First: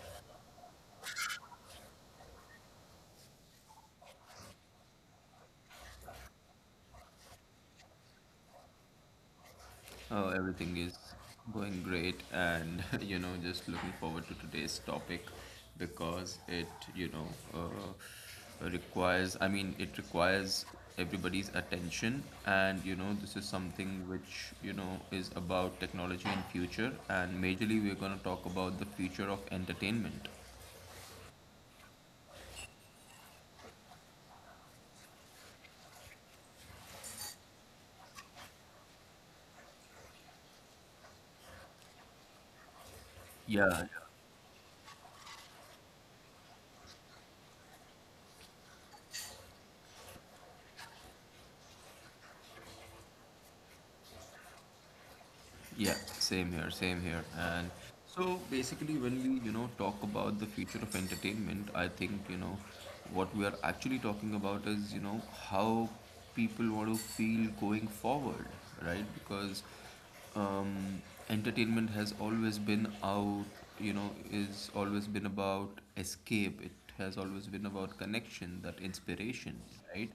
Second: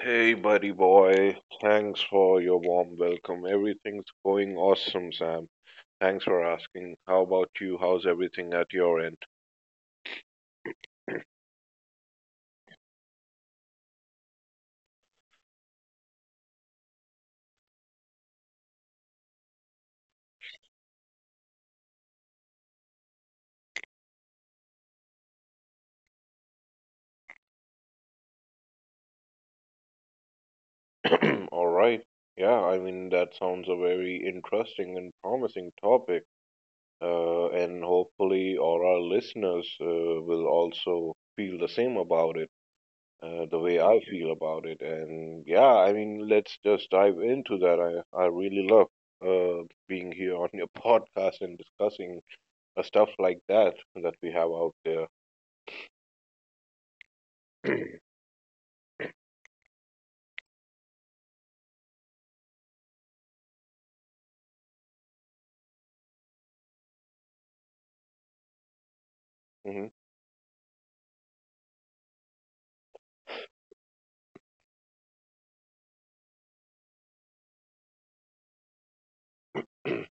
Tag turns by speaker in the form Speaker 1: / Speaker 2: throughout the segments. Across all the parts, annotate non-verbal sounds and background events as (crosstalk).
Speaker 1: Hey, buddy boy. Thanks for your warm welcome. Everything's going awesome, Sam. Thanks for asking. How about you? How's everything at your end?
Speaker 2: Everything is going great, and (laughs) you know, just looking forward to today's topic because it, you know, requires. I mean, it requires everybody's attention, and you know, this is something which you know is about technology and future, and majorly we're gonna talk about the future of entertainment.
Speaker 1: (clears throat) All right. Yeah, that sounds a very interesting and promising topic. And hopefully, all our listeners will also feel the same about it, the way I feel about it. And yeah, let's just dive into that. I really love uh, being here on your (laughs) podcast and discussing stuff like that we have out there.
Speaker 2: Yeah, same here, same here. And
Speaker 1: (clears throat)
Speaker 2: so basically, when we, you know, talk about the future of entertainment, I think, you know, what we are actually talking about is, you know, how people want to feel going forward, right? Because
Speaker 1: hmm
Speaker 2: um, entertainment has always been out, you know, is always been about escape. It has always been about connection, that inspiration, right?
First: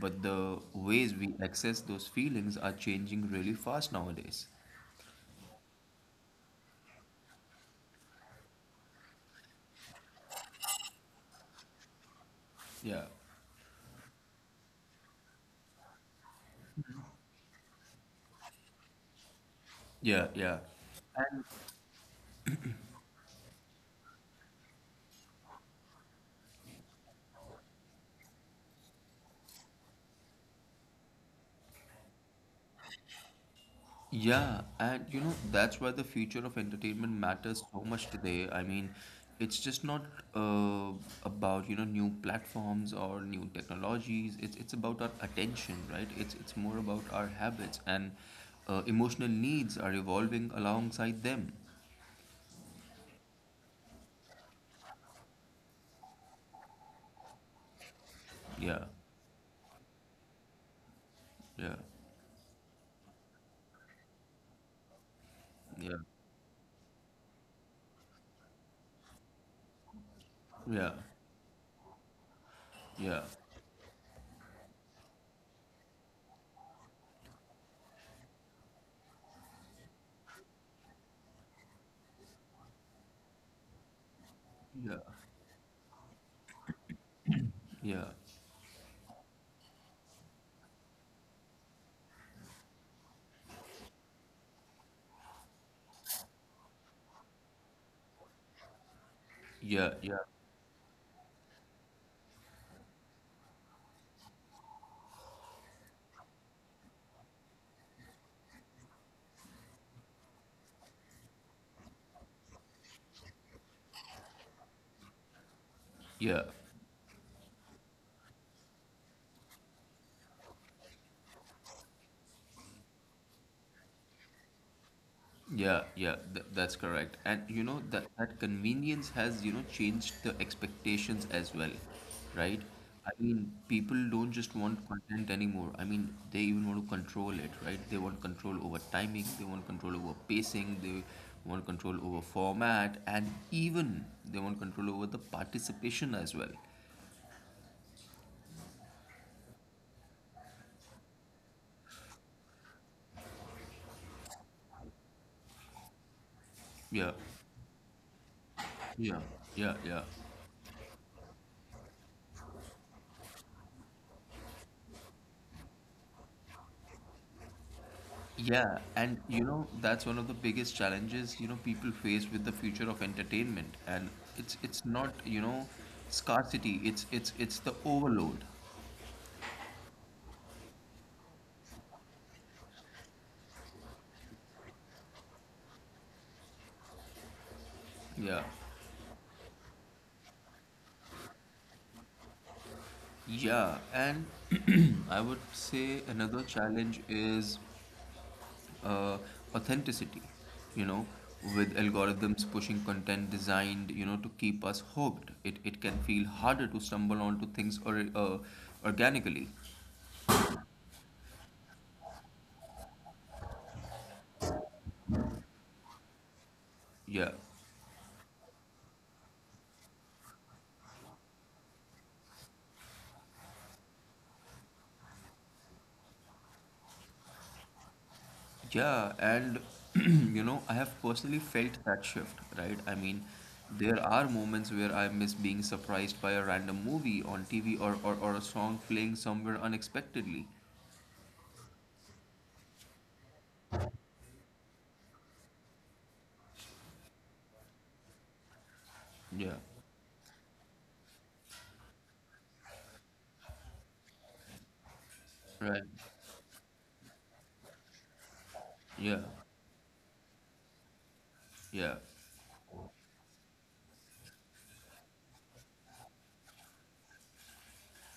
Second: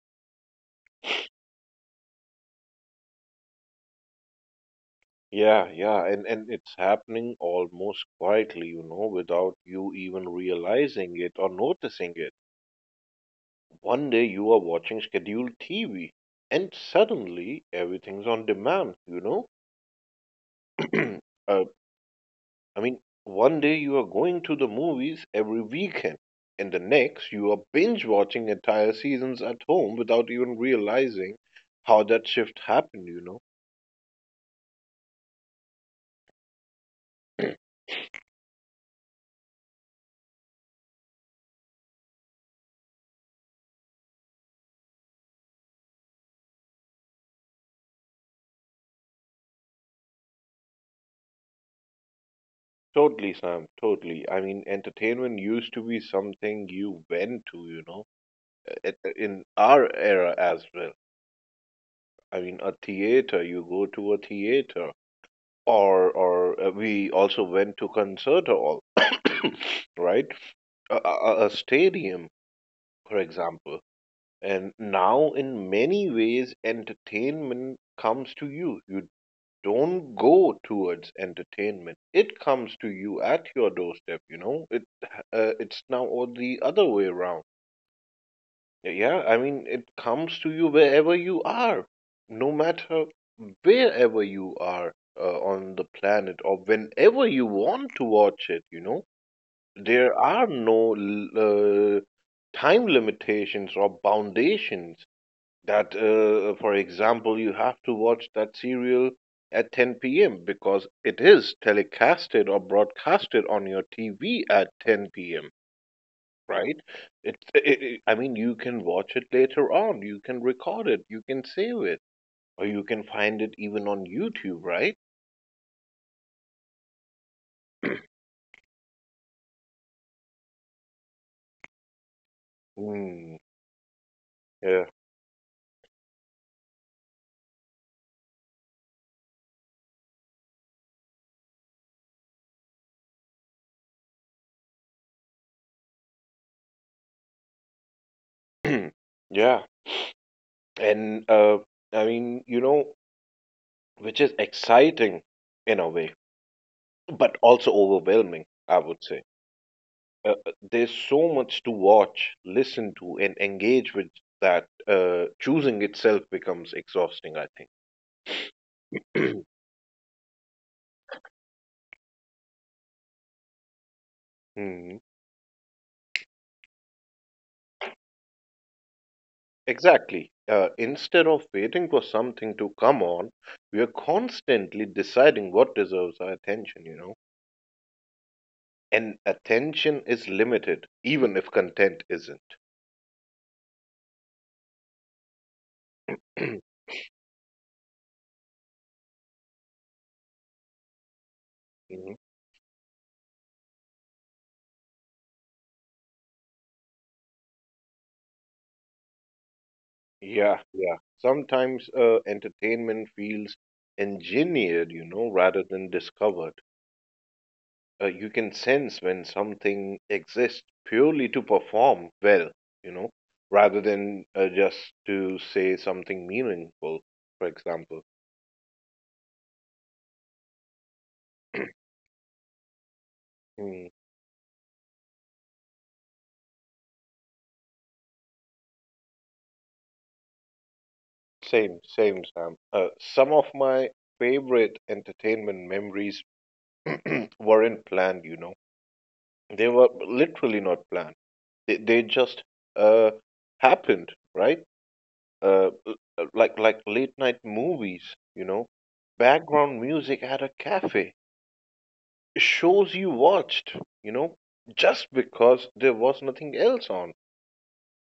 Speaker 2: But the ways we access those feelings are changing really fast nowadays.
Speaker 1: Yeah, yeah, and it's happening almost quietly, you know, without you even realizing it or noticing it.
Speaker 2: Yeah,
Speaker 1: One day you are watching scheduled TV, and suddenly everything's on demand.
Speaker 2: yeah, yeah.
Speaker 1: (clears throat) uh, One day you are going to the movies every weekend, and the next you are binge watching entire seasons at home without even realizing how that shift happened.
Speaker 2: Yeah, and you know, that's why the future of entertainment matters so much today. I mean, it's just not uh, about, you know, new platforms or new technologies. It's about our attention, right? It's more about our habits and emotional needs are evolving alongside them.
Speaker 1: Totally, Sam. Totally. I mean, entertainment used to be something you went to,
Speaker 2: Yeah,
Speaker 1: in our era as well.
Speaker 2: yeah,
Speaker 1: I mean, a theater, you go to a theater,
Speaker 2: yeah,
Speaker 1: or we also went to concert hall, (coughs) right?
Speaker 2: yeah,
Speaker 1: A stadium, for
Speaker 2: yeah,
Speaker 1: example. And now, in many ways, entertainment comes to you. You don't go towards entertainment. It comes to you at your doorstep, you know?
Speaker 2: yeah,
Speaker 1: It's now or the other way around.
Speaker 2: yeah,
Speaker 1: Yeah, yeah, I mean it comes to you wherever you are, no matter wherever you are on the planet or whenever you want to watch it, you know?
Speaker 2: yeah,
Speaker 1: There
Speaker 2: yeah,
Speaker 1: are no time limitations or foundations that for example you have to watch that serial at 10 p.m. because it is telecasted or broadcasted on your TV at 10 p.m.
Speaker 2: yeah.
Speaker 1: Right? I mean, you can watch it later on. You can record it. You can save it, or you can find it even on YouTube. Right?
Speaker 2: Yeah, yeah, that's correct. And you know that that convenience has, you know, changed the expectations as well, right? I
Speaker 1: Hmm.
Speaker 2: mean, people don't just want content anymore. I mean, they even want to control it, right? They want control over timing, they want control over pacing, they want control over format, and even they want control over the participation as well.
Speaker 1: Yeah. (clears throat) yeah. And I mean, you know, Which is exciting in a way,
Speaker 2: Yeah,
Speaker 1: but also overwhelming, I would
Speaker 2: yeah,
Speaker 1: say.
Speaker 2: yeah, yeah.
Speaker 1: uh, there's so much to watch, listen to, and engage with that choosing itself becomes exhausting, I think.
Speaker 2: Yeah, and you
Speaker 1: (clears throat)
Speaker 2: know that's one of the biggest challenges you know people face with the future of entertainment, and it's
Speaker 1: Mhm.
Speaker 2: not you know scarcity, it's the overload.
Speaker 1: Exactly. Instead of waiting for something to come on, we are constantly deciding what deserves our attention, you know?
Speaker 2: Yeah,
Speaker 1: And attention is limited, even if content isn't.
Speaker 2: yeah, and (clears throat) I would say another
Speaker 1: (clears throat)
Speaker 2: challenge is uh, authenticity. You know, with
Speaker 1: Mhm.
Speaker 2: algorithms pushing content designed you know to keep us hooked, it can feel harder to stumble onto things or organically.
Speaker 1: Yeah, yeah. Sometimes entertainment feels engineered, you know, rather than discovered.
Speaker 2: Yeah.
Speaker 1: You can sense when something exists purely to perform well, you know, rather than just to say something meaningful, for example.
Speaker 2: Yeah, and (clears throat) you know, I have personally
Speaker 1: (clears throat)
Speaker 2: felt that shift, right? I mean,
Speaker 1: Mm,
Speaker 2: there are moments where I miss being surprised by a random movie on TV or, a song playing somewhere unexpectedly.
Speaker 1: same, same, Sam. Some of my favorite entertainment memories (clears throat) weren't planned, you know.
Speaker 2: Yeah,
Speaker 1: They were literally not planned. They just uh, happened, right? uh,
Speaker 2: right.
Speaker 1: l- like like late night movies, you know,
Speaker 2: Yeah,
Speaker 1: background music at a cafe,
Speaker 2: yeah.
Speaker 1: shows you watched, you know, just because there was nothing else on.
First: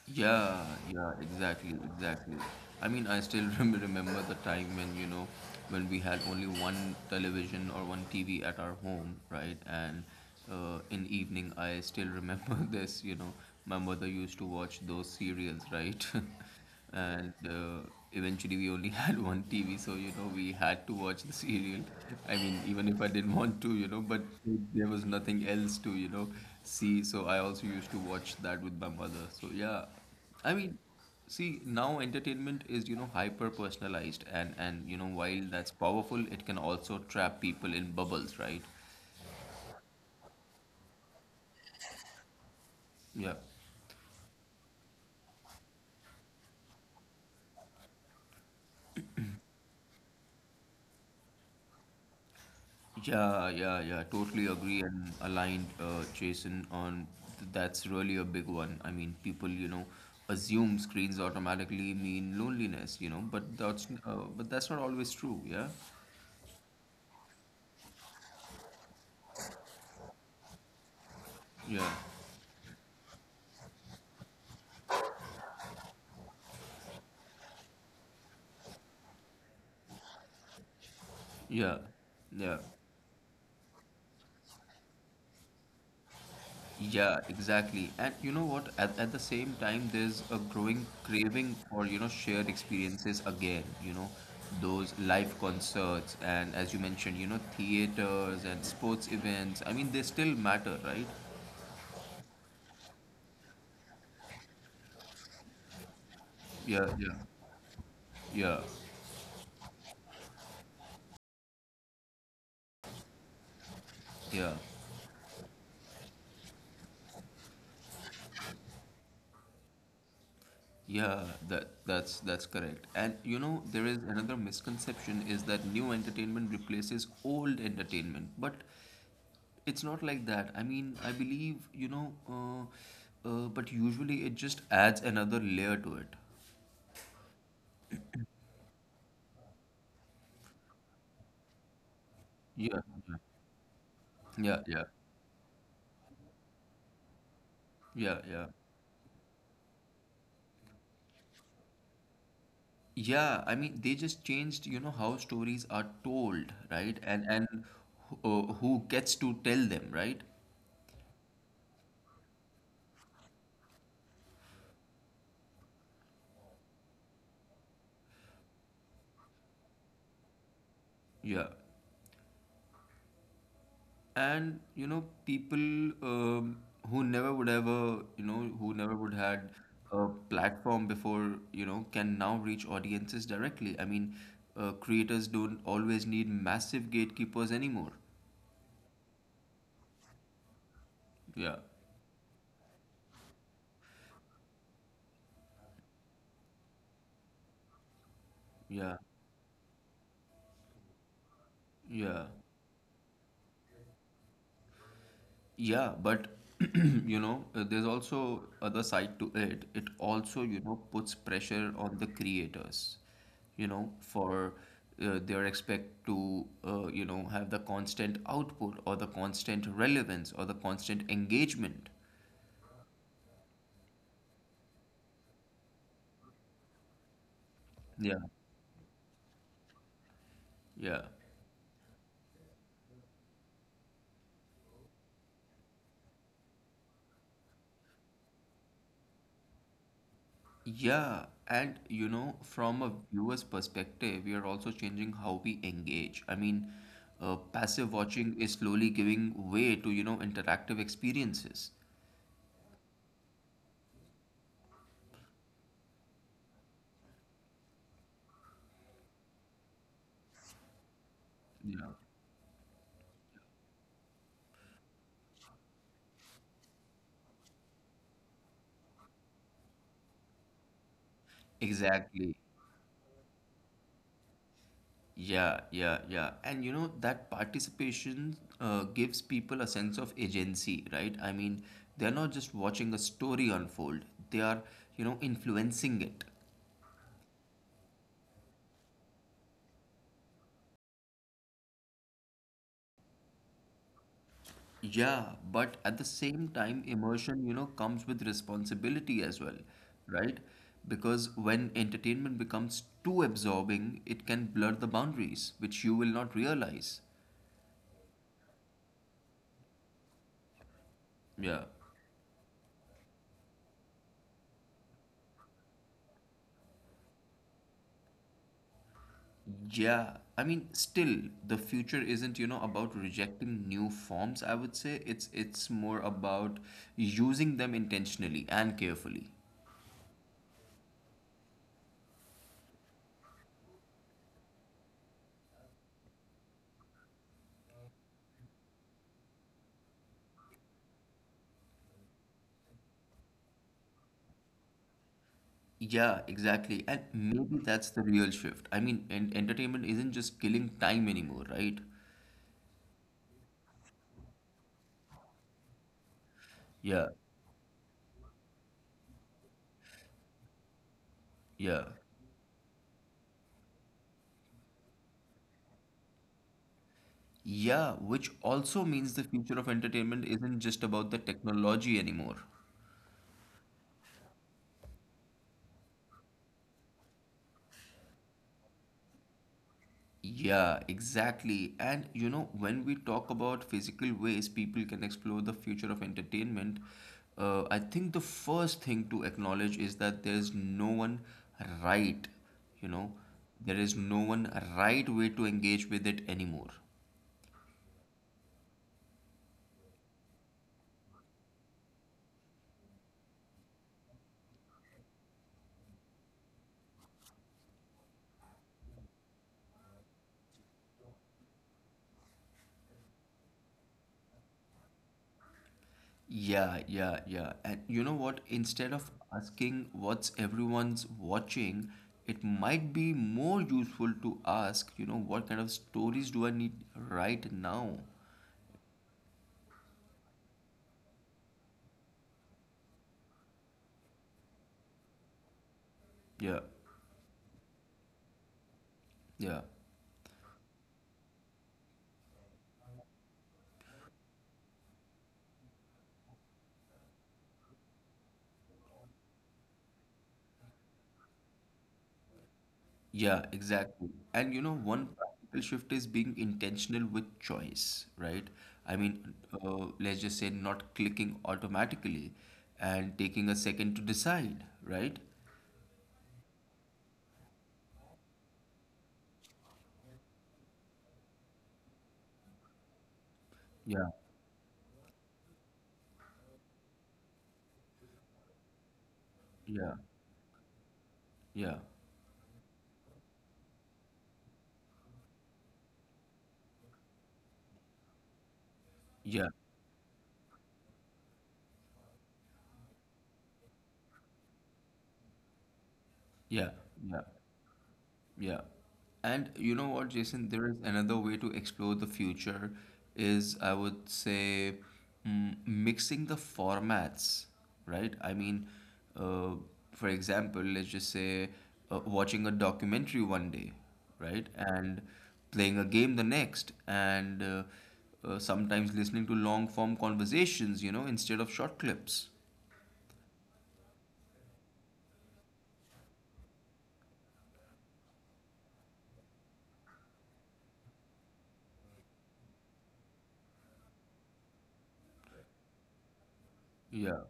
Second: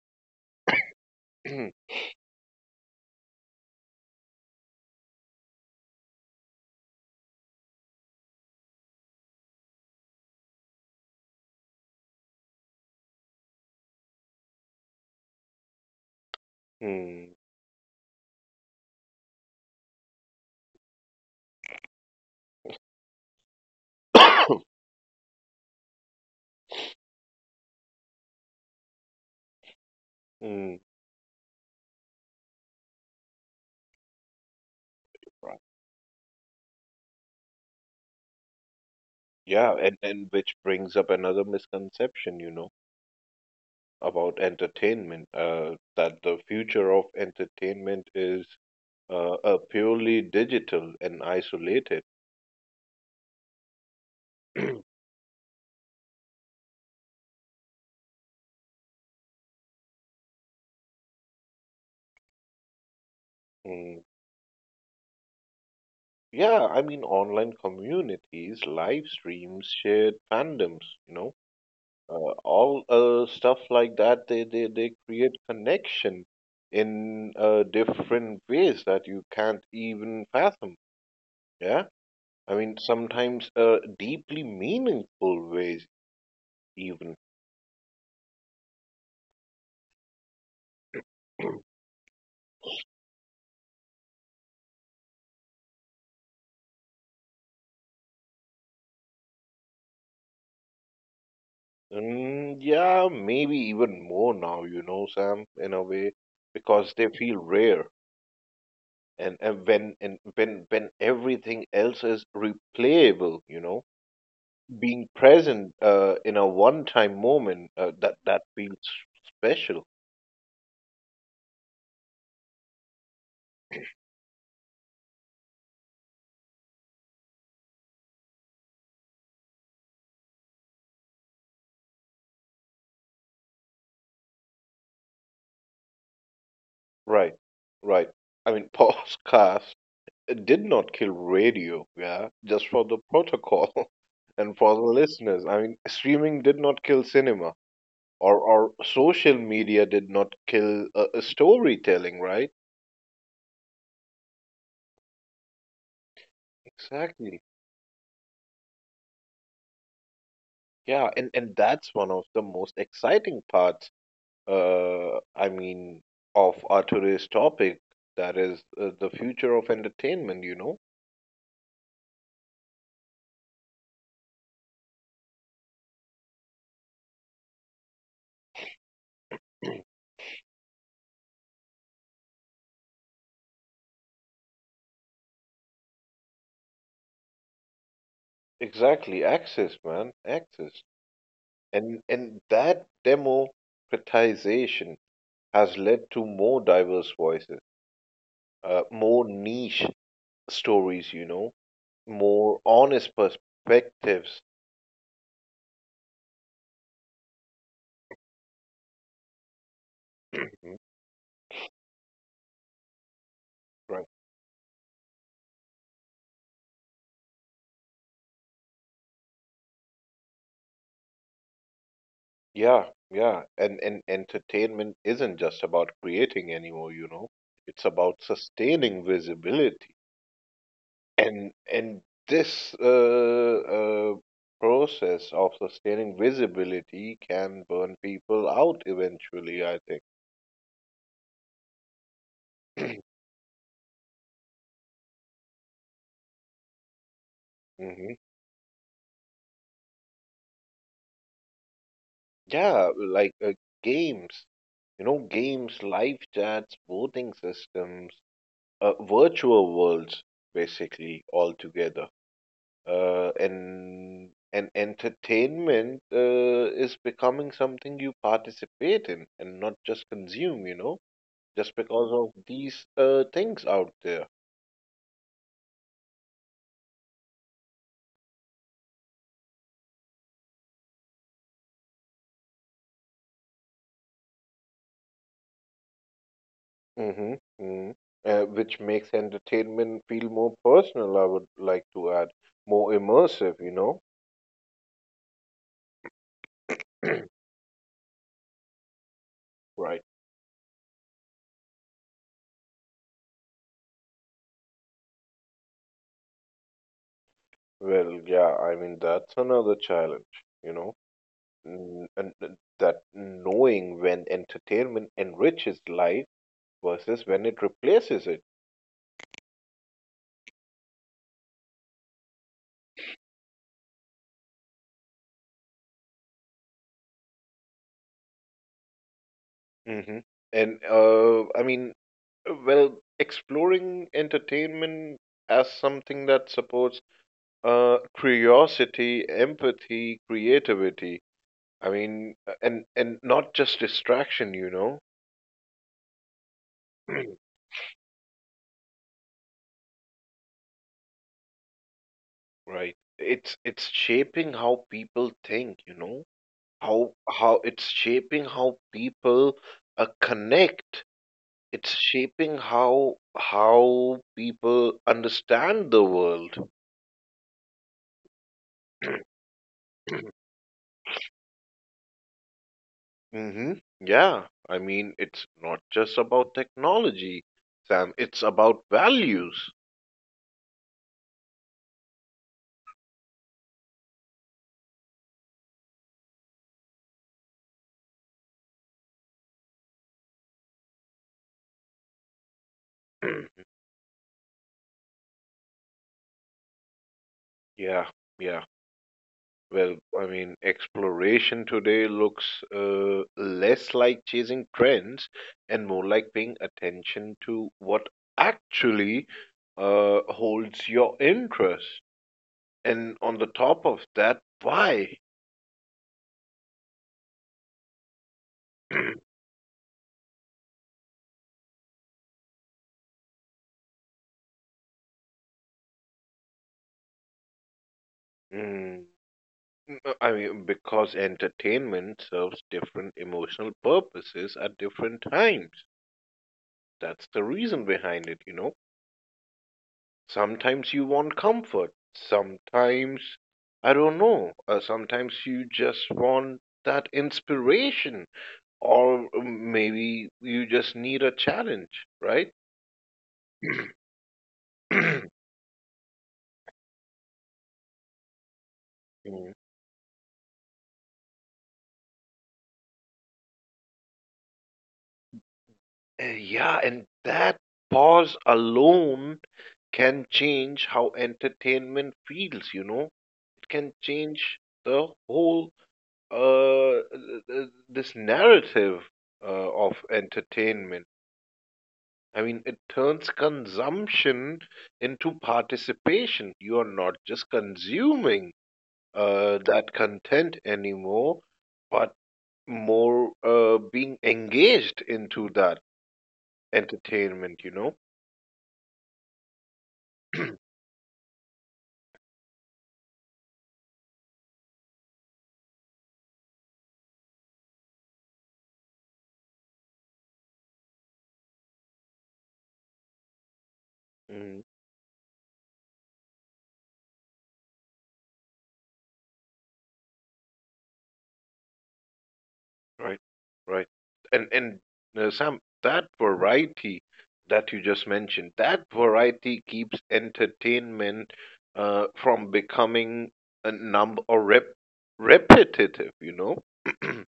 Speaker 2: Yeah, yeah, exactly,
Speaker 1: (clears throat)
Speaker 2: exactly. I mean, I still (laughs) remember the time when, you know, when we had only one television or one TV at our home, right? And in evening, I still remember (laughs) this, you know, my mother used to watch those serials, right? (laughs) And
Speaker 1: Hmm.
Speaker 2: eventually we only (laughs) had one TV, so you know we had to watch the serial. I mean, even if I didn't want to, you know, but
Speaker 1: (coughs)
Speaker 2: there was nothing else to you know see, so I also used to watch that with my mother. So yeah, I mean,
Speaker 1: Hmm.
Speaker 2: see now entertainment is you know hyper personalized, and you know while
Speaker 1: Right.
Speaker 2: that's powerful, it can also trap people in bubbles, right?
Speaker 1: Yeah, and which brings up another misconception, you know,
Speaker 2: Yeah.
Speaker 1: about entertainment, that the future of entertainment is purely digital and isolated.
Speaker 2: Yeah, yeah, yeah. Totally agree and aligned, Jason, on that's really a big one. I mean, people, you know, assume screens automatically mean loneliness, you know, but that's
Speaker 1: Hmm.
Speaker 2: uh, but that's not always true. Yeah,
Speaker 1: Yeah, I mean, online communities, live streams, shared fandoms, you know,
Speaker 2: yeah,
Speaker 1: uh, all stuff like that, they create connection in different ways that you can't even fathom.
Speaker 2: yeah,
Speaker 1: Yeah. I
Speaker 2: yeah,
Speaker 1: mean, sometimes deeply meaningful ways, even.
Speaker 2: yeah. Exactly. And you know what? At the same time, there's a growing craving
Speaker 1: (clears throat)
Speaker 2: for, you know, shared experiences again. You know, those live concerts and, as you mentioned, you know, theaters and sports events. I mean, they still matter, right?
Speaker 1: Mm, yeah, maybe even more now, you know, Sam, in a way,
Speaker 2: Yeah,
Speaker 1: because they
Speaker 2: yeah,
Speaker 1: feel rare.
Speaker 2: yeah,
Speaker 1: And when everything else is replayable, you know,
Speaker 2: yeah,
Speaker 1: being present in a one time moment, that that feels special.
Speaker 2: yeah. That's correct. And you know, there is another misconception is that new entertainment replaces old entertainment, but it's not like that. I mean, I believe you know, but usually it just adds another layer to it.
Speaker 1: Right, right. I mean, (laughs) podcast did not kill radio, yeah, just
Speaker 2: Yeah,
Speaker 1: for the protocol, (laughs) and
Speaker 2: yeah,
Speaker 1: for the
Speaker 2: yeah,
Speaker 1: listeners, I mean streaming did not kill cinema,
Speaker 2: yeah,
Speaker 1: or
Speaker 2: yeah.
Speaker 1: social media did not kill storytelling, right?
Speaker 2: Yeah, I mean, they just changed, you know, how stories are told, right? And
Speaker 1: Exactly.
Speaker 2: and who gets to tell them, right?
Speaker 1: Yeah, and that's one of the most exciting parts, I mean, of our today's topic, that is the future of entertainment, you know?
Speaker 2: Yeah. And you know, people um, who never would ever, you know, who never would had
Speaker 1: (clears throat)
Speaker 2: a platform before, you know, can now reach audiences directly. I mean, creators don't always need massive gatekeepers anymore.
Speaker 1: Exactly, access, man, access.
Speaker 2: Yeah,
Speaker 1: And that democratization has led to more diverse voices,
Speaker 2: yeah,
Speaker 1: more niche stories, you know,
Speaker 2: yeah.
Speaker 1: more honest perspectives.
Speaker 2: Yeah, but (clears throat) you know, there's also other side to it. It also, you
Speaker 1: (clears throat)
Speaker 2: know, puts pressure on the creators, you know,
Speaker 1: Right.
Speaker 2: for their expect to, you know, have the constant output or the constant relevance or the constant engagement.
Speaker 1: Yeah, yeah. And entertainment isn't just about creating anymore, you know. It's
Speaker 2: Yeah.
Speaker 1: about sustaining visibility.
Speaker 2: Yeah.
Speaker 1: And this process of sustaining visibility can burn people out eventually, I think.
Speaker 2: Yeah, and you know, from a viewer's perspective, we are also changing how we engage. I mean, passive
Speaker 1: hmm
Speaker 2: watching is slowly giving way to, you know, interactive experiences.
Speaker 1: Yeah, like games, you know, games, live chats, voting systems, virtual worlds, basically all
Speaker 2: Yeah.
Speaker 1: together. And entertainment is becoming something you participate in and not just consume, you know. Just because
Speaker 2: Exactly.
Speaker 1: of these things out there.
Speaker 2: Yeah, yeah, yeah. And you know, that participation gives people a sense of agency, right? I mean, they're not just watching a story unfold, they are, you know, influencing it.
Speaker 1: hmm hmm which makes entertainment feel more personal, I would like to add, more immersive, you know?
Speaker 2: Yeah, but at the same time, immersion,
Speaker 1: (clears throat)
Speaker 2: you know, comes with responsibility as well,
Speaker 1: Right.
Speaker 2: right? Because when entertainment becomes too absorbing, it can blur the boundaries, which you will not realize.
Speaker 1: Well, yeah, I mean, that's another challenge, you know?
Speaker 2: Yeah.
Speaker 1: And that knowing when entertainment enriches life versus when it replaces it.
Speaker 2: Yeah, I mean, still, the future isn't, you know, about rejecting new forms, I would say. It's more about using them intentionally and carefully.
Speaker 1: Hmm And I mean, well, Exploring entertainment as something that supports curiosity, empathy, creativity. I mean, and not just distraction, you know.
Speaker 2: Yeah, exactly. And
Speaker 1: (clears throat)
Speaker 2: maybe that's the real shift. I mean, and entertainment isn't just killing time anymore, right?
Speaker 1: Right. It's shaping how people think, you know.
Speaker 2: Yeah,
Speaker 1: How it's shaping how people connect.
Speaker 2: yeah.
Speaker 1: It's shaping how people understand the world.
Speaker 2: Yeah, which also means the future of entertainment
Speaker 1: (clears throat)
Speaker 2: isn't just about the technology anymore.
Speaker 1: Mm-hmm. Yeah. I mean, it's not just about technology, Sam. It's about values.
Speaker 2: Yeah, exactly. And you know, when we talk about physical ways people can explore the future of entertainment, I think the first thing to acknowledge is that there is no one right, you know, there
Speaker 1: (clears throat)
Speaker 2: is no one right way to engage with it anymore.
Speaker 1: Yeah. Yeah. Well, I mean, exploration today looks less like chasing trends and more like paying attention to what actually holds your interest. And on the top of that, why?
Speaker 2: Yeah, yeah, yeah. And you know what? Instead of asking what's everyone's watching, it might be more useful to ask, you know, what kind of stories do I need right now?
Speaker 1: Mm, because entertainment serves different emotional purposes at different times.
Speaker 2: Yeah.
Speaker 1: That's the reason behind it, you know?
Speaker 2: Yeah,
Speaker 1: Sometimes you want comfort, sometimes, I don't know, sometimes you just want that inspiration, or maybe you just need a challenge, right? (clears throat)
Speaker 2: yeah, exactly. And you know, one practical shift is being intentional with choice, right? I mean,
Speaker 1: Mm.
Speaker 2: let's just say not clicking automatically and taking a second to decide, right?
Speaker 1: Yeah, and that pause alone can change how entertainment feels, you know? It can
Speaker 2: Yeah,
Speaker 1: change the whole uh, uh, this narrative
Speaker 2: yeah,
Speaker 1: of entertainment.
Speaker 2: yeah,
Speaker 1: I mean, it turns consumption into participation. You are not just consuming
Speaker 2: yeah,
Speaker 1: that content anymore, but more being engaged into that
Speaker 2: yeah, yeah.
Speaker 1: entertainment, you know?
Speaker 2: Yeah. And you know what, Jason, there
Speaker 1: (clears throat)
Speaker 2: is another way to explore the future is I would say mixing the formats, right? I mean, uh, for example, let's just say watching a documentary one day, right?
Speaker 1: Mm,
Speaker 2: And playing a game the next, and sometimes listening to long form conversations, you know, instead of short clips.
Speaker 1: Right, right. And Sam, that variety that you just mentioned, that variety keeps entertainment from becoming a numb or rep repetitive, you know?
Speaker 2: Yeah.
Speaker 1: (clears throat)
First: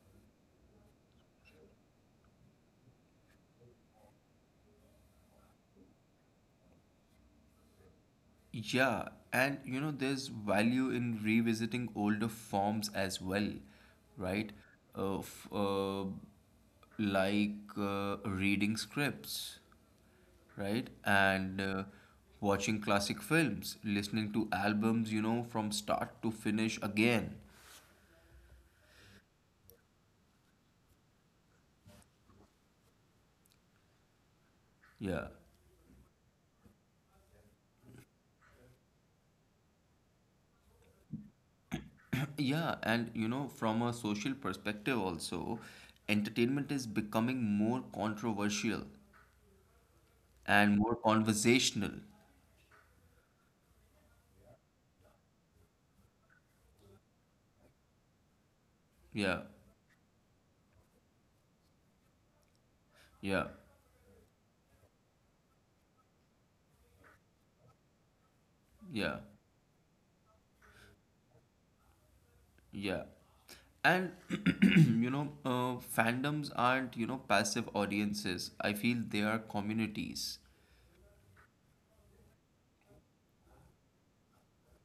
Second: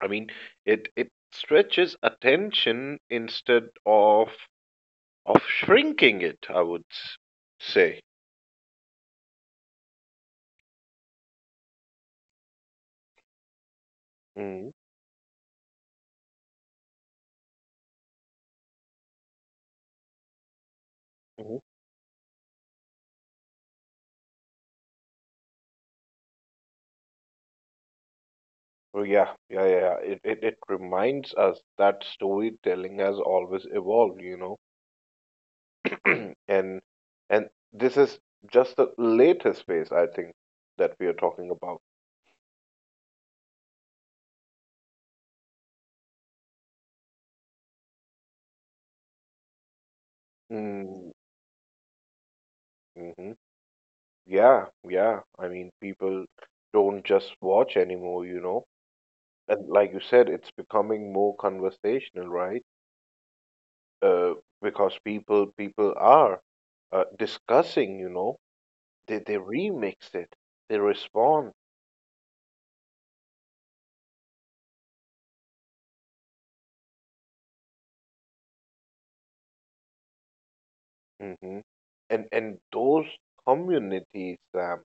Speaker 1: I mean, it stretches attention instead of shrinking it, I would say.
Speaker 2: Yeah, and you know, there's value in revisiting older forms as well, right?
Speaker 1: Mm-hmm.
Speaker 2: Of like reading scripts, right? And
Speaker 1: mm-hmm.
Speaker 2: watching classic films, listening to albums, you know, from start to finish again.
Speaker 1: Oh, yeah, yeah, yeah, yeah. It reminds us that storytelling has always evolved, you know.
Speaker 2: Yeah.
Speaker 1: (clears throat) And and this is just the latest phase, I think, that we are talking about.
Speaker 2: (clears throat) Yeah, and you know, from a social perspective also, entertainment is becoming more controversial and more
Speaker 1: Mm,
Speaker 2: conversational.
Speaker 1: hmm Yeah, yeah. I mean, people don't just watch anymore, you know.
Speaker 2: Yeah.
Speaker 1: And like you said, it's becoming more conversational, right?
Speaker 2: Yeah.
Speaker 1: Uh, because people are discussing, you know. They
Speaker 2: Yeah,
Speaker 1: they remix it. They respond.
Speaker 2: yeah. And (clears throat) you know, fandoms aren't, you know, passive audiences. I feel they are communities.
Speaker 1: hmm And those communities, Sam,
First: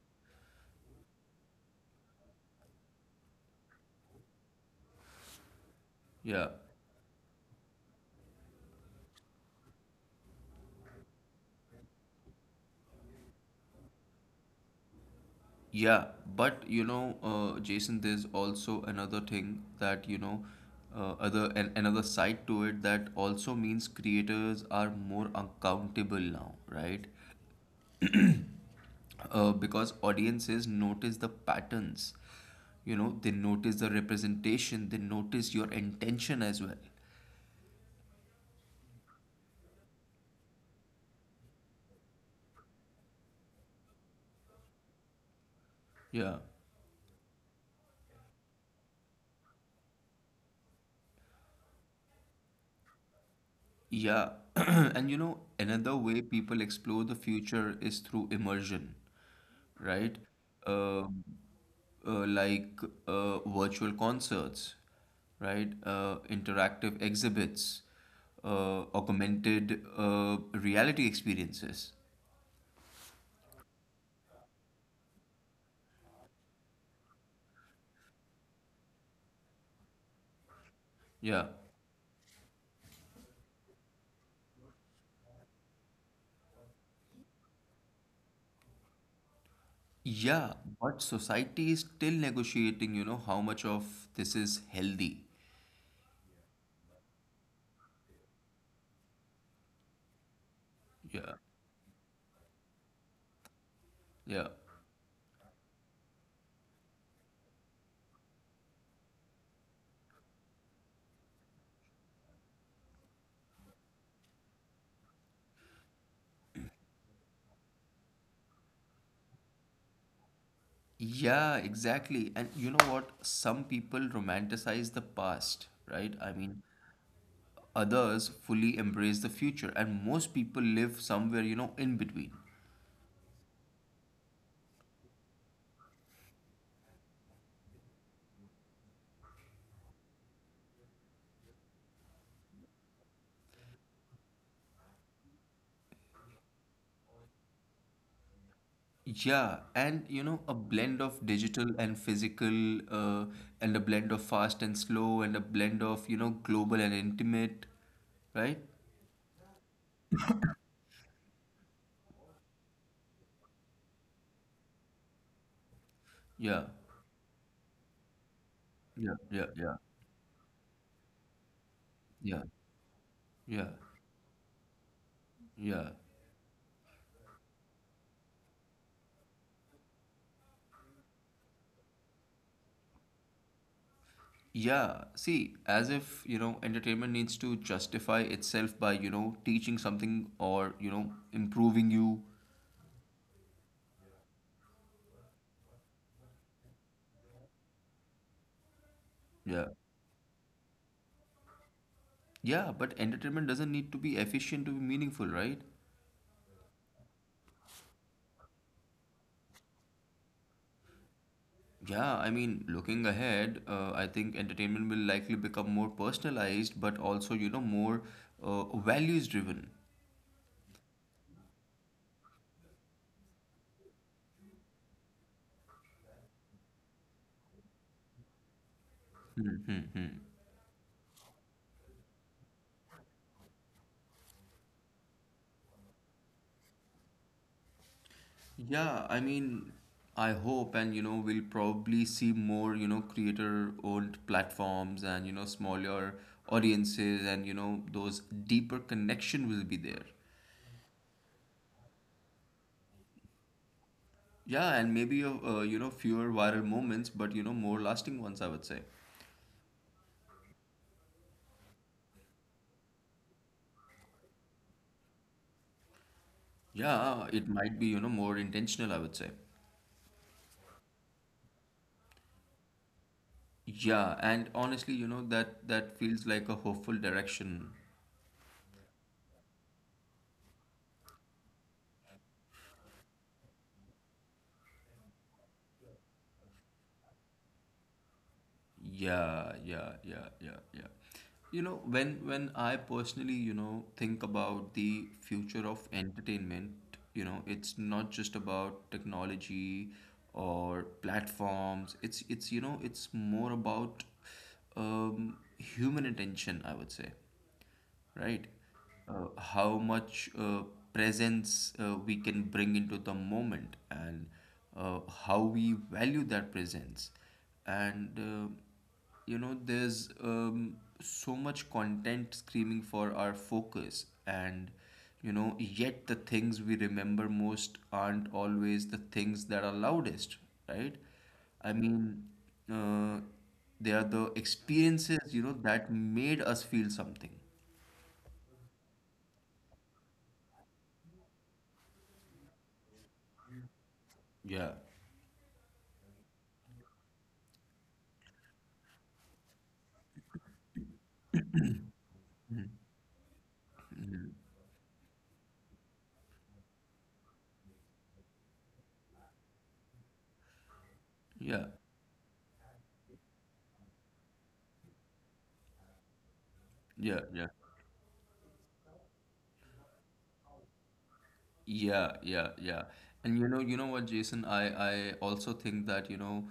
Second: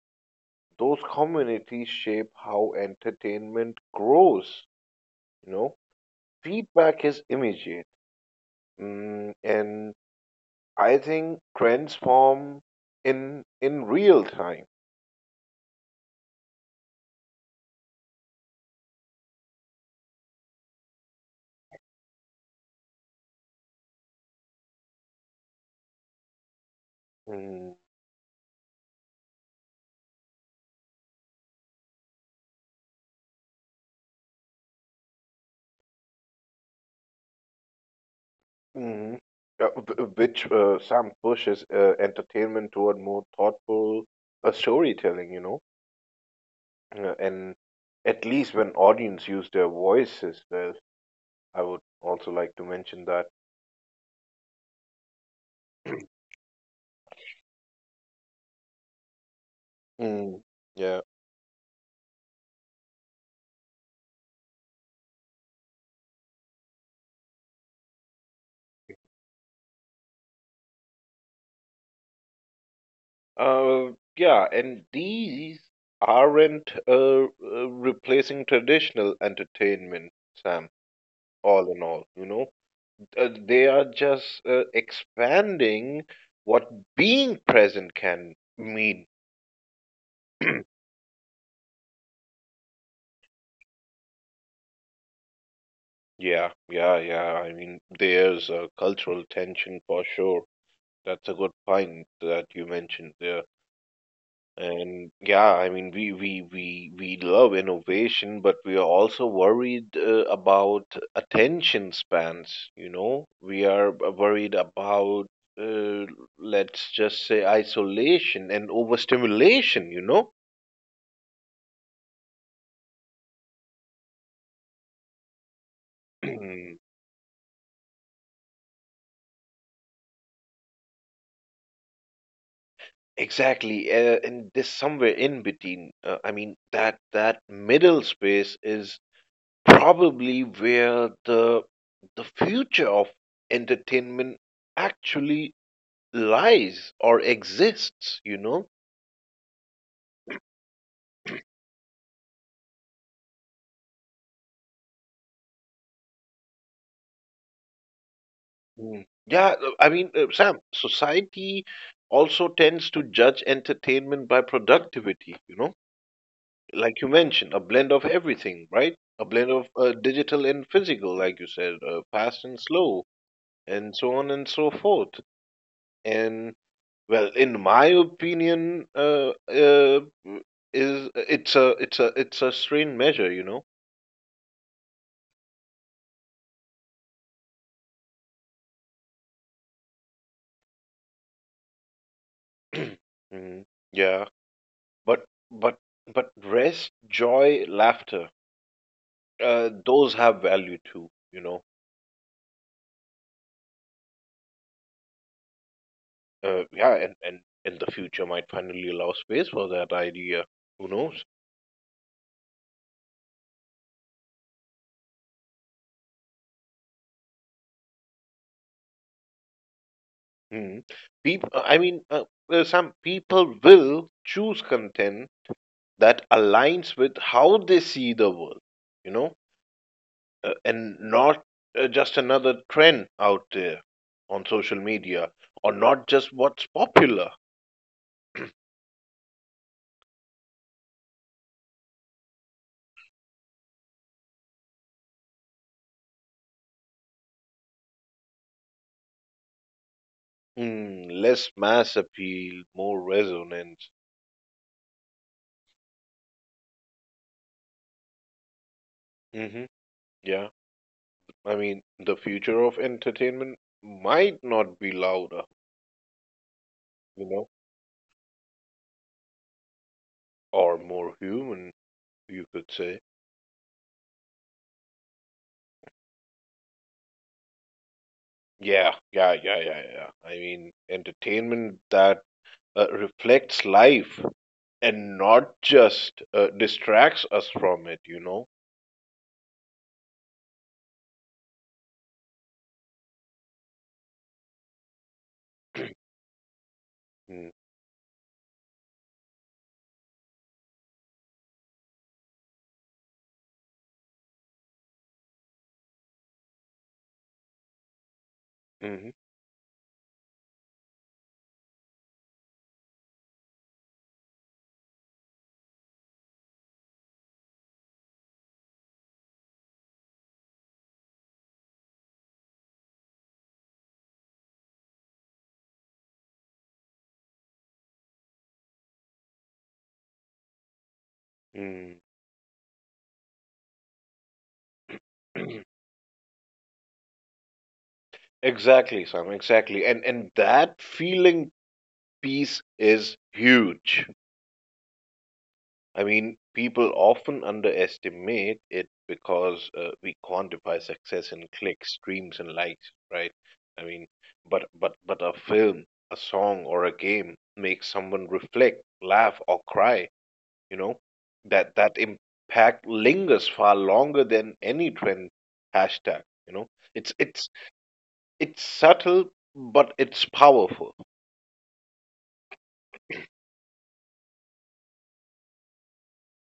Speaker 1: those communities shape how entertainment grows, you know.
Speaker 2: Yeah.
Speaker 1: Feedback is immediate. Mm, and I think trends form in real time.
Speaker 2: Yeah, but you know, Jason, there's also another thing that, you know, another side to it that also means creators are more accountable now, right?
Speaker 1: Mm,
Speaker 2: Because audiences notice the patterns. You know, they notice the representation, they notice your intention as well.
Speaker 1: mhm. Wh- which Sam pushes entertainment toward more thoughtful storytelling, you know.
Speaker 2: Yeah.
Speaker 1: And At least when audience use their voices well. I would also like to mention that.
Speaker 2: Yeah, (clears throat) and you know, another way people explore the future is through immersion, right?
Speaker 1: Mm, yeah.
Speaker 2: Um, like virtual concerts, right? Interactive exhibits, augmented reality experiences.
Speaker 1: Uh, yeah, and these aren't replacing traditional entertainment, Sam,
Speaker 2: Yeah.
Speaker 1: all in all, you know. They are just expanding what being present can mean.
Speaker 2: Yeah, but society is still negotiating, you know, how much of this is healthy.
Speaker 1: Yeah, yeah, yeah. I mean, there's a cultural tension for sure. That's
Speaker 2: Yeah,
Speaker 1: a good point that you mentioned there.
Speaker 2: yeah.
Speaker 1: And yeah, I mean, we love innovation, but we are also worried about attention spans. You know, we are worried about uh, let's just say isolation and overstimulation, you know.
Speaker 2: Yeah, exactly. And you know what? Some people romanticize the past, right? I mean,
Speaker 1: (clears throat)
Speaker 2: others fully embrace the future, and most people live somewhere, you know, in between.
Speaker 1: Exactly. And this somewhere in between. That that middle space is probably where the future of entertainment actually lies or exists, you know?
Speaker 2: Yeah, and you know, a blend of digital and physical, uh, and a blend of fast and slow, and a blend of, you know, global and intimate, right?
Speaker 1: Mm. Yeah, Sam, society also tends to judge entertainment by productivity, you know?
Speaker 2: Yeah,
Speaker 1: Like you mentioned, a blend of everything, right?
Speaker 2: yeah,
Speaker 1: A
Speaker 2: yeah,
Speaker 1: blend of
Speaker 2: yeah,
Speaker 1: digital and physical, like you said, fast
Speaker 2: yeah,
Speaker 1: and slow,
Speaker 2: yeah,
Speaker 1: and so on and so forth.
Speaker 2: yeah.
Speaker 1: And well, in my opinion, is it's a strain measure, you know?
Speaker 2: Yeah, see, as if, you know, entertainment needs to justify itself by, you know, teaching something or, you know, improving you.
Speaker 1: (clears throat) Mm, yeah. But but but rest, joy, laughter,
Speaker 2: Yeah.
Speaker 1: those have value too, you know.
Speaker 2: Yeah, but entertainment doesn't need to be efficient to be meaningful, right?
Speaker 1: Yeah, and in the future might finally allow space for that idea. Who knows?
Speaker 2: Yeah, I mean, looking ahead, I think entertainment will likely become more personalized, but also, you know, more values driven.
Speaker 1: Hmm. People, I mean, some people will choose content that aligns with how they see the world, you know, and not just another trend out there on social media, or not just what's popular.
Speaker 2: Yeah, I mean, I hope, and you know, we'll probably see more, you know, creator-owned platforms and, you know, smaller audiences and, you know, those deeper connection will be there.
Speaker 1: Mm, less mass appeal, more resonance.
Speaker 2: Yeah, and maybe, you know, fewer viral moments, but, you know, more lasting ones, I would say.
Speaker 1: hmm Yeah. I mean, the future of entertainment might not be louder, you
Speaker 2: Yeah,
Speaker 1: know,
Speaker 2: it might be, you know, more intentional, I would say.
Speaker 1: or more human, you could say.
Speaker 2: Yeah, and honestly, you know, that feels like a hopeful direction.
Speaker 1: Yeah, yeah, yeah, yeah, yeah. I mean, entertainment that reflects life and not just distracts us from it.
Speaker 2: Yeah, yeah, yeah, yeah, yeah. You know, when I personally, you know, think about the future of entertainment, you know,
Speaker 1: Mm,
Speaker 2: it's not just about technology or platforms. It's, you know, it's more about human attention, I would say, right?
Speaker 1: mhm,
Speaker 2: How much presence we can bring into the moment and uh, how we value that presence. And there's so much content screaming for our focus, and yet the things we remember most aren't always the things that are loudest, right? I
Speaker 1: mm.
Speaker 2: mean, uh, they are the experiences,
Speaker 1: (clears throat)
Speaker 2: that made us feel something.
Speaker 1: Exactly, Sam, exactly. And that feeling piece is huge.
Speaker 2: Yeah,
Speaker 1: I mean, people often underestimate it because we quantify success in clicks, streams, and likes, right? I mean, but a film, a song, or a game makes someone reflect, laugh, or cry. You know,
Speaker 2: yeah,
Speaker 1: that impact lingers far longer than any trend hashtag. You know, it's
Speaker 2: yeah, yeah,
Speaker 1: it's it's subtle, but it's powerful.
Speaker 2: yeah, yeah, yeah. And you know what, Jason, I also think that, you know,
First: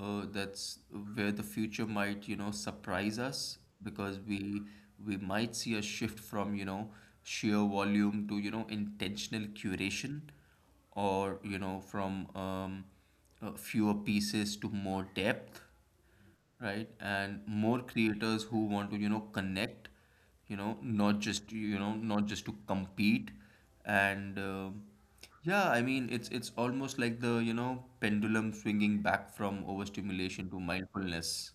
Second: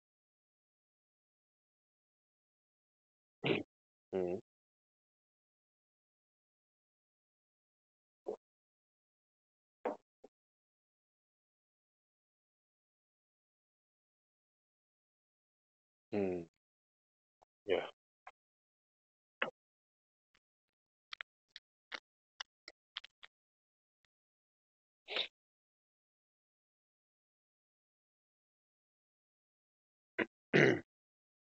Speaker 2: uh, that's where the future might, surprise us because
Speaker 1: Mm,
Speaker 2: we might see a shift from, sheer volume to, intentional curation or, from fewer pieces to more depth.
Speaker 1: mm,
Speaker 2: Right? And more
Speaker 1: yeah.
Speaker 2: creators who want to, connect, not just, not just to compete. And yeah, I mean, it's almost like the, pendulum swinging back from overstimulation to
Speaker 1: (clears throat)
Speaker 2: mindfulness.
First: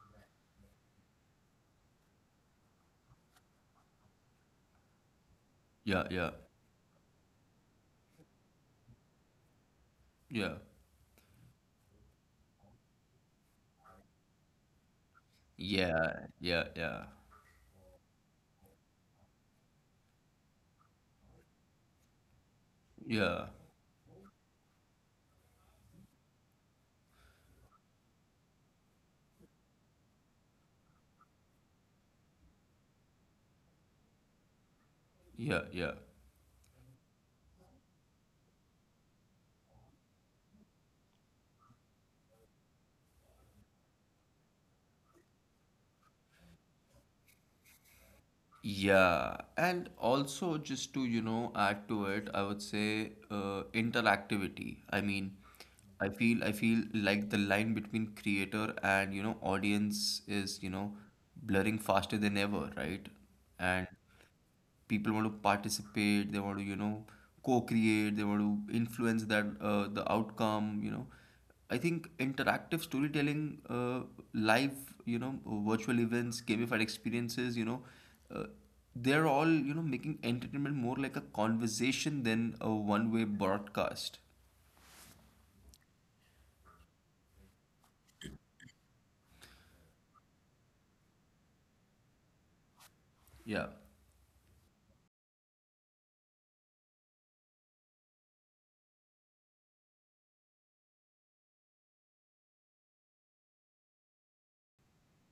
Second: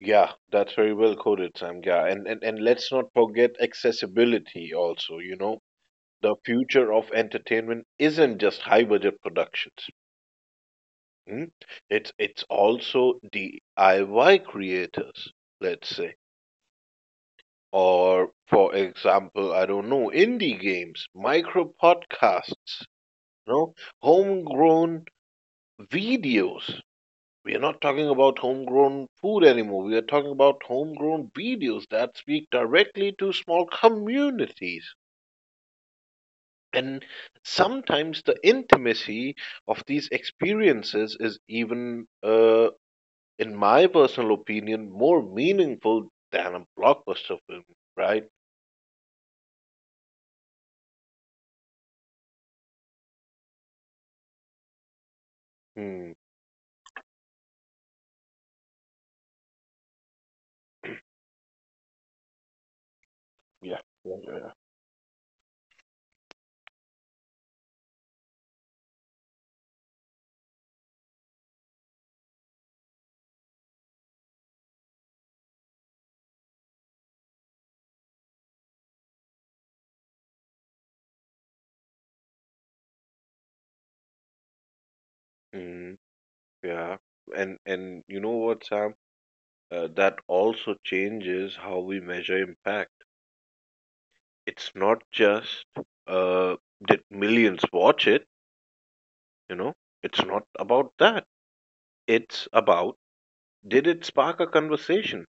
Speaker 1: Yeah, that's very well coded, Sam. Yeah, and let's not forget accessibility also, you know.
Speaker 2: Yeah, yeah,
Speaker 1: The future of entertainment isn't just high budget productions.
Speaker 2: yeah,
Speaker 1: Hmm? It's also DIY creators, let's say.
Speaker 2: yeah, yeah,
Speaker 1: Or for example, I don't know, indie games, micro podcasts,
Speaker 2: yeah, yeah,
Speaker 1: you know, homegrown videos. We are not talking about homegrown food anymore. We are talking about homegrown videos that speak directly to small communities.
Speaker 2: yeah, yeah.
Speaker 1: And sometimes the intimacy of these experiences is even, in my personal opinion, more meaningful than a blockbuster film, right?
Speaker 2: Yeah, and also just to, add to it, I would say interactivity. I mean, I
Speaker 1: Hmm.
Speaker 2: feel I feel like the line between creator and, audience is, blurring faster than ever, right?
Speaker 1: Yeah,
Speaker 2: And
Speaker 1: yeah, yeah, yeah.
Speaker 2: people want to participate, they want to, co-create, they want to influence that the outcome. I think interactive storytelling, uh, live, virtual events, gamified experiences uh, they're all, making entertainment more like a conversation than a one way broadcast.
Speaker 1: Mm, yeah. And you know what, Sam? That also changes how we measure impact.
Speaker 2: Yeah,
Speaker 1: It's not just, uh, did millions watch it, you know? It's not about that. It's about, did it spark a conversation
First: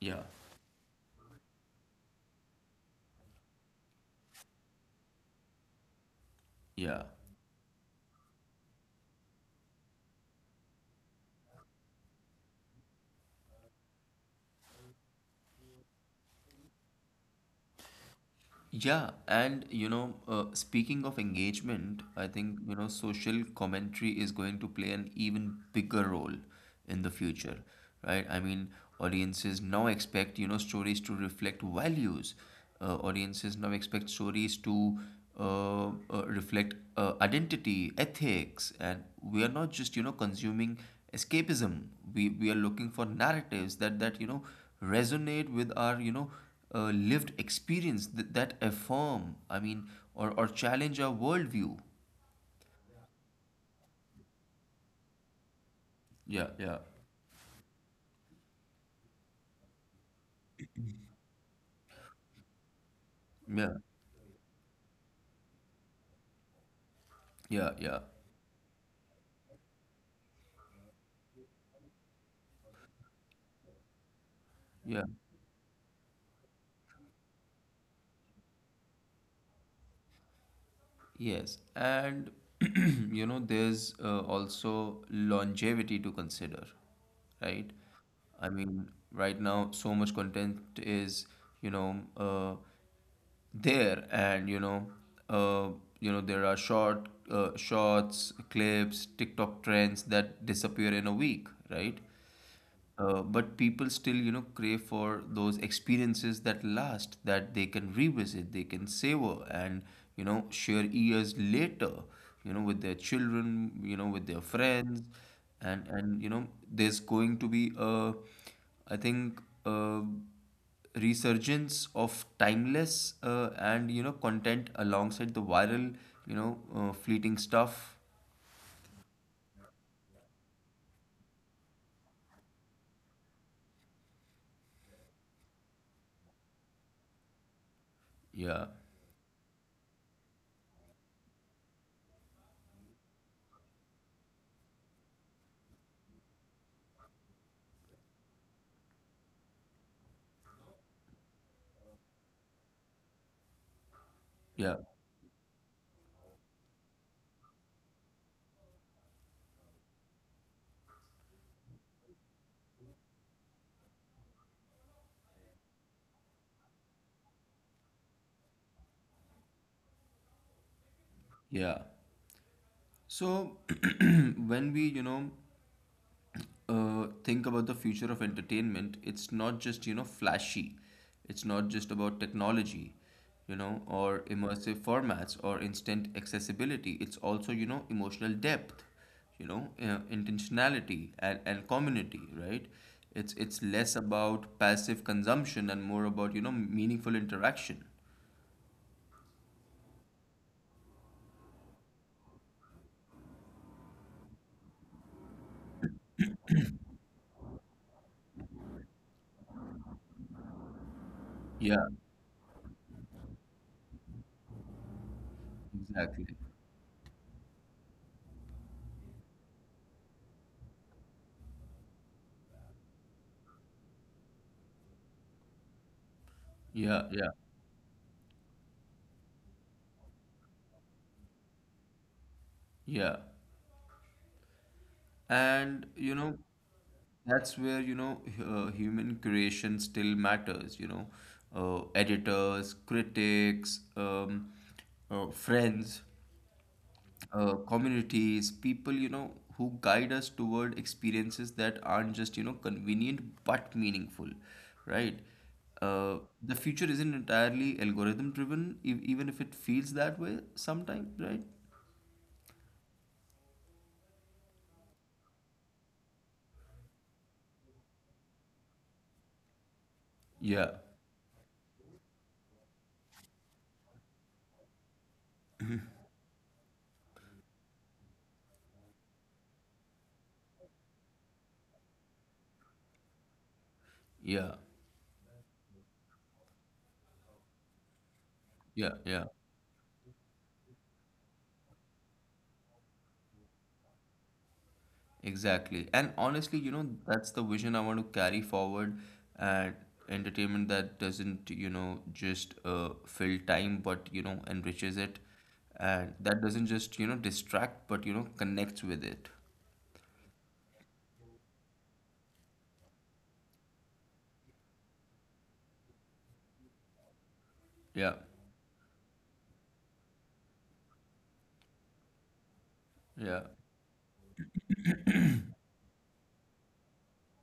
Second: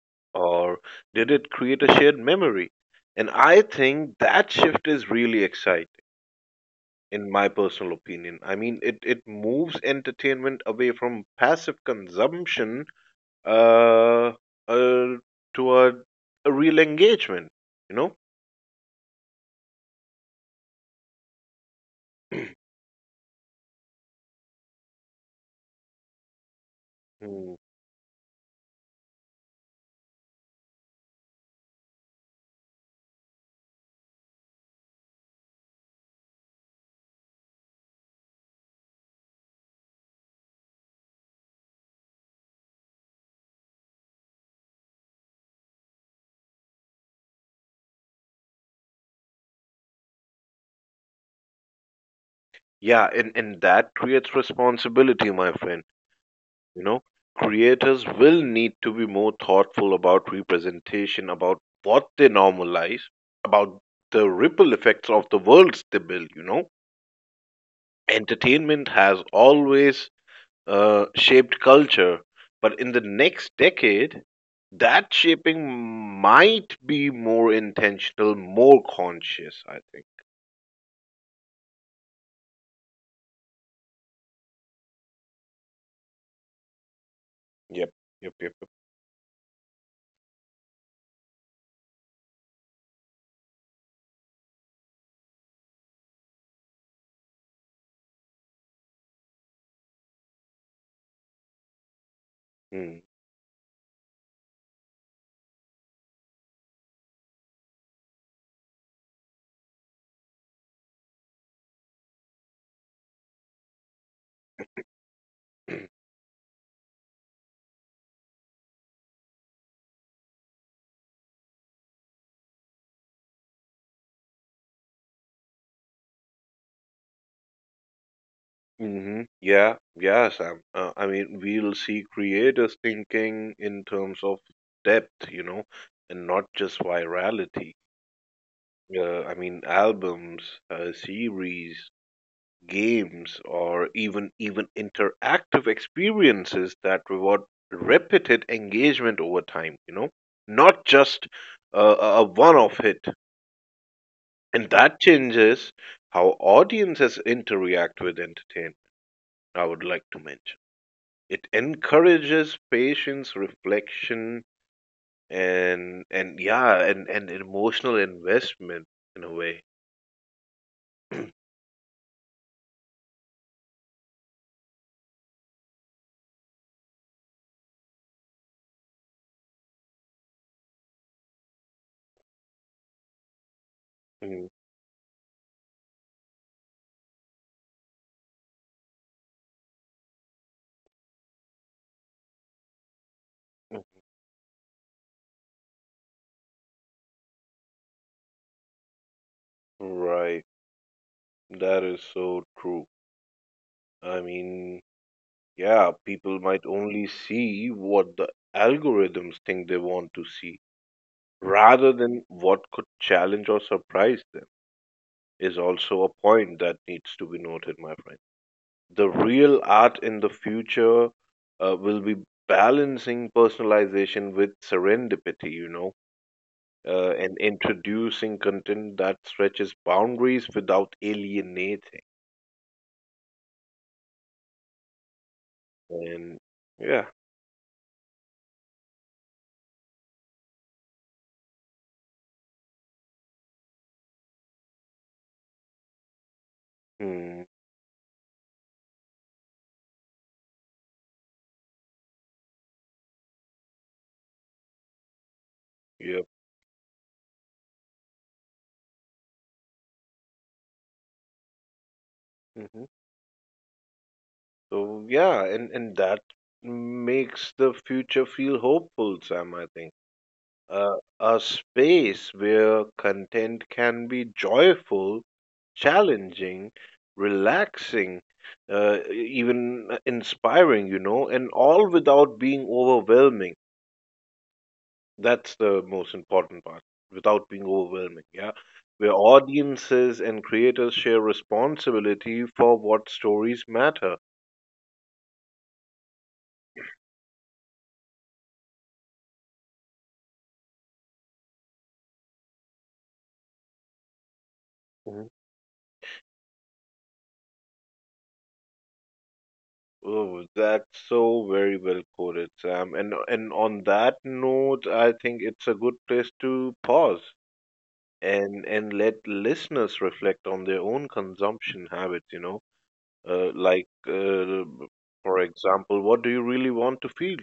Speaker 2: yeah,
Speaker 1: or did it create a shared memory? And I think that shift is really exciting,
Speaker 2: yeah.
Speaker 1: in my personal opinion. I mean, it moves entertainment away from passive consumption uh, uh, toward a real engagement, you
Speaker 2: Yeah, and speaking of engagement, I
Speaker 1: know?
Speaker 2: think, social commentary is going to play an even bigger role in the future,
Speaker 1: (clears throat)
Speaker 2: right? I mean, audiences now expect, stories to reflect values. Audiences now expect stories to reflect identity, ethics, and we are not just, consuming escapism. We are looking for narratives that, resonate with our, lived experience that affirm, I mean, or challenge our worldview.
Speaker 1: Yeah, and that creates responsibility, my friend.
Speaker 2: Yeah, yeah,
Speaker 1: You know, creators will need to be more thoughtful about representation, about what they normalize,
Speaker 2: yeah,
Speaker 1: about the ripple effects of the worlds they build.
Speaker 2: yeah, yeah,
Speaker 1: Entertainment has always shaped culture, but in the next decade,
Speaker 2: yeah.
Speaker 1: that shaping might be more intentional, more conscious, I think.
Speaker 2: Yes. And, (clears throat) there's also longevity to consider, right?
Speaker 1: Yep, yep,
Speaker 2: I
Speaker 1: yep, yep.
Speaker 2: mean, right now, so much content is, you know, uh, there and, uh, you know, there are short, shorts, clips, TikTok trends that disappear in a week, right?
Speaker 1: Mm.
Speaker 2: But people still, crave for those experiences that last, that they can revisit, they can savor, and, share years later, with their children, with their friends. And, there's going to be a, I think, a resurgence of timeless, and, content alongside the viral, fleeting stuff.
Speaker 1: Hmm. Yeah, yeah, Sam. I mean, we'll see creators thinking in terms of depth, you know, and not just virality.
Speaker 2: Yeah.
Speaker 1: I mean, albums, series, games, or even interactive experiences that reward repeated engagement over time, you know, not just a one-off hit. And that
Speaker 2: Yeah,
Speaker 1: changes how audiences interact with entertainment, I would like to mention. It encourages patience, reflection, and and emotional investment in a way.
Speaker 2: yeah. So (clears throat) when we, think about the future of entertainment, it's not just, flashy. It's not just about technology, or
Speaker 1: Mm,
Speaker 2: immersive formats or instant accessibility. It's also, emotional depth, intentionality and community, right? It's less
Speaker 1: mm,
Speaker 2: about passive consumption and more about, meaningful interaction.
Speaker 1: right. That is so true. I mean, yeah, people might only see what the algorithms think they want to see
Speaker 2: Yeah,
Speaker 1: rather than what could challenge or surprise them, is also a
Speaker 2: exactly.
Speaker 1: point that needs to be noted, my friend. The real art in the future will be balancing personalization with serendipity, you know,
Speaker 2: Yeah, yeah,
Speaker 1: and introducing content that stretches boundaries without alienating.
Speaker 2: yeah. And,
Speaker 1: And yeah,
Speaker 2: that's where, human creation still matters, editors, critics, friends,
Speaker 1: mm,
Speaker 2: communities, people, who guide us toward experiences that aren't just, convenient but meaningful, right?
Speaker 1: yep.
Speaker 2: The future isn't entirely algorithm driven, e even if it feels that way sometimes, right?
Speaker 1: Hmm, yeah, mm-hmm. So yeah, and that makes the future feel hopeful, Sam, I think.
Speaker 2: Yeah,
Speaker 1: A space where content can be joyful, challenging, relaxing, even inspiring, you know, and all without being overwhelming.
Speaker 2: yeah,
Speaker 1: That's the most important part, without being overwhelming, yeah.
Speaker 2: yeah,
Speaker 1: Where
Speaker 2: yeah.
Speaker 1: audiences and creators share responsibility for what stories matter.
Speaker 2: Exactly. And honestly, that's the vision I want to carry forward, and entertainment that doesn't, just fill time, but, enriches it. And that doesn't just, distract, but, connects with it.
Speaker 1: Oh, that's so very well quoted, Sam. And on that note, I think it's a good place to pause
Speaker 2: Yeah.
Speaker 1: and let listeners reflect on their own consumption habits.
Speaker 2: Yeah.
Speaker 1: Like for example, what do you really want to feel?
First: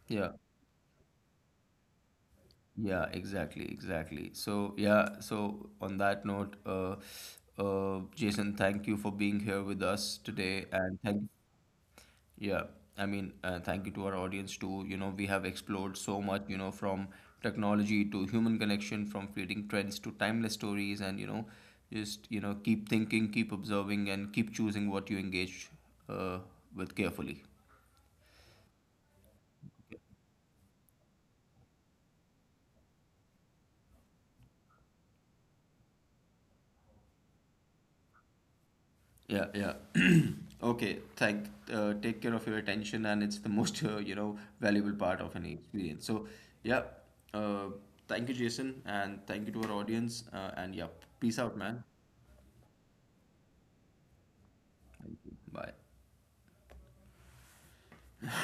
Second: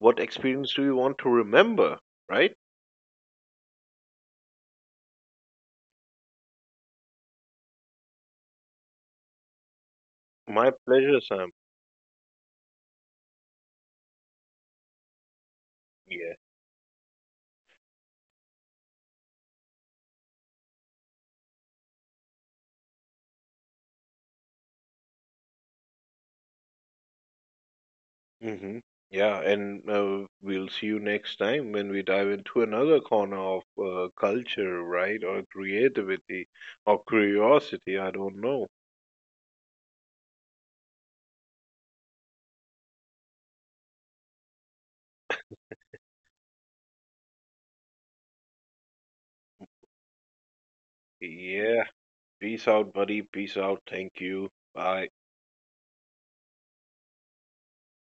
Speaker 1: What
Speaker 2: Yeah.
Speaker 1: experience do you want to remember, right?
Speaker 2: Yeah, exactly, exactly. So, yeah, so on that note, Jason, thank you for being here with us today,
Speaker 1: My
Speaker 2: and thank
Speaker 1: pleasure,
Speaker 2: you.
Speaker 1: Sam.
Speaker 2: Yeah, I mean, thank you to our audience too. You know, we have explored so
Speaker 1: Yeah.
Speaker 2: much, from technology to human connection, from fleeting trends to timeless stories, and, keep thinking, keep observing, and keep choosing what you engage uh, with carefully.
Speaker 1: Mhm. Yeah, and we'll see you next time when we dive into another corner of culture, right? Or creativity or curiosity. I don't know.
Speaker 2: Yeah, yeah. (clears throat) Okay, thank, take care of your attention, and it's the most, (laughs) valuable part of any experience. So, yeah, uh, thank you, Jason, and thank you to our audience, and yeah, peace out, man.
Speaker 1: Yeah. Peace out, buddy. Peace out. Thank you. Bye.
Speaker 2: Bye.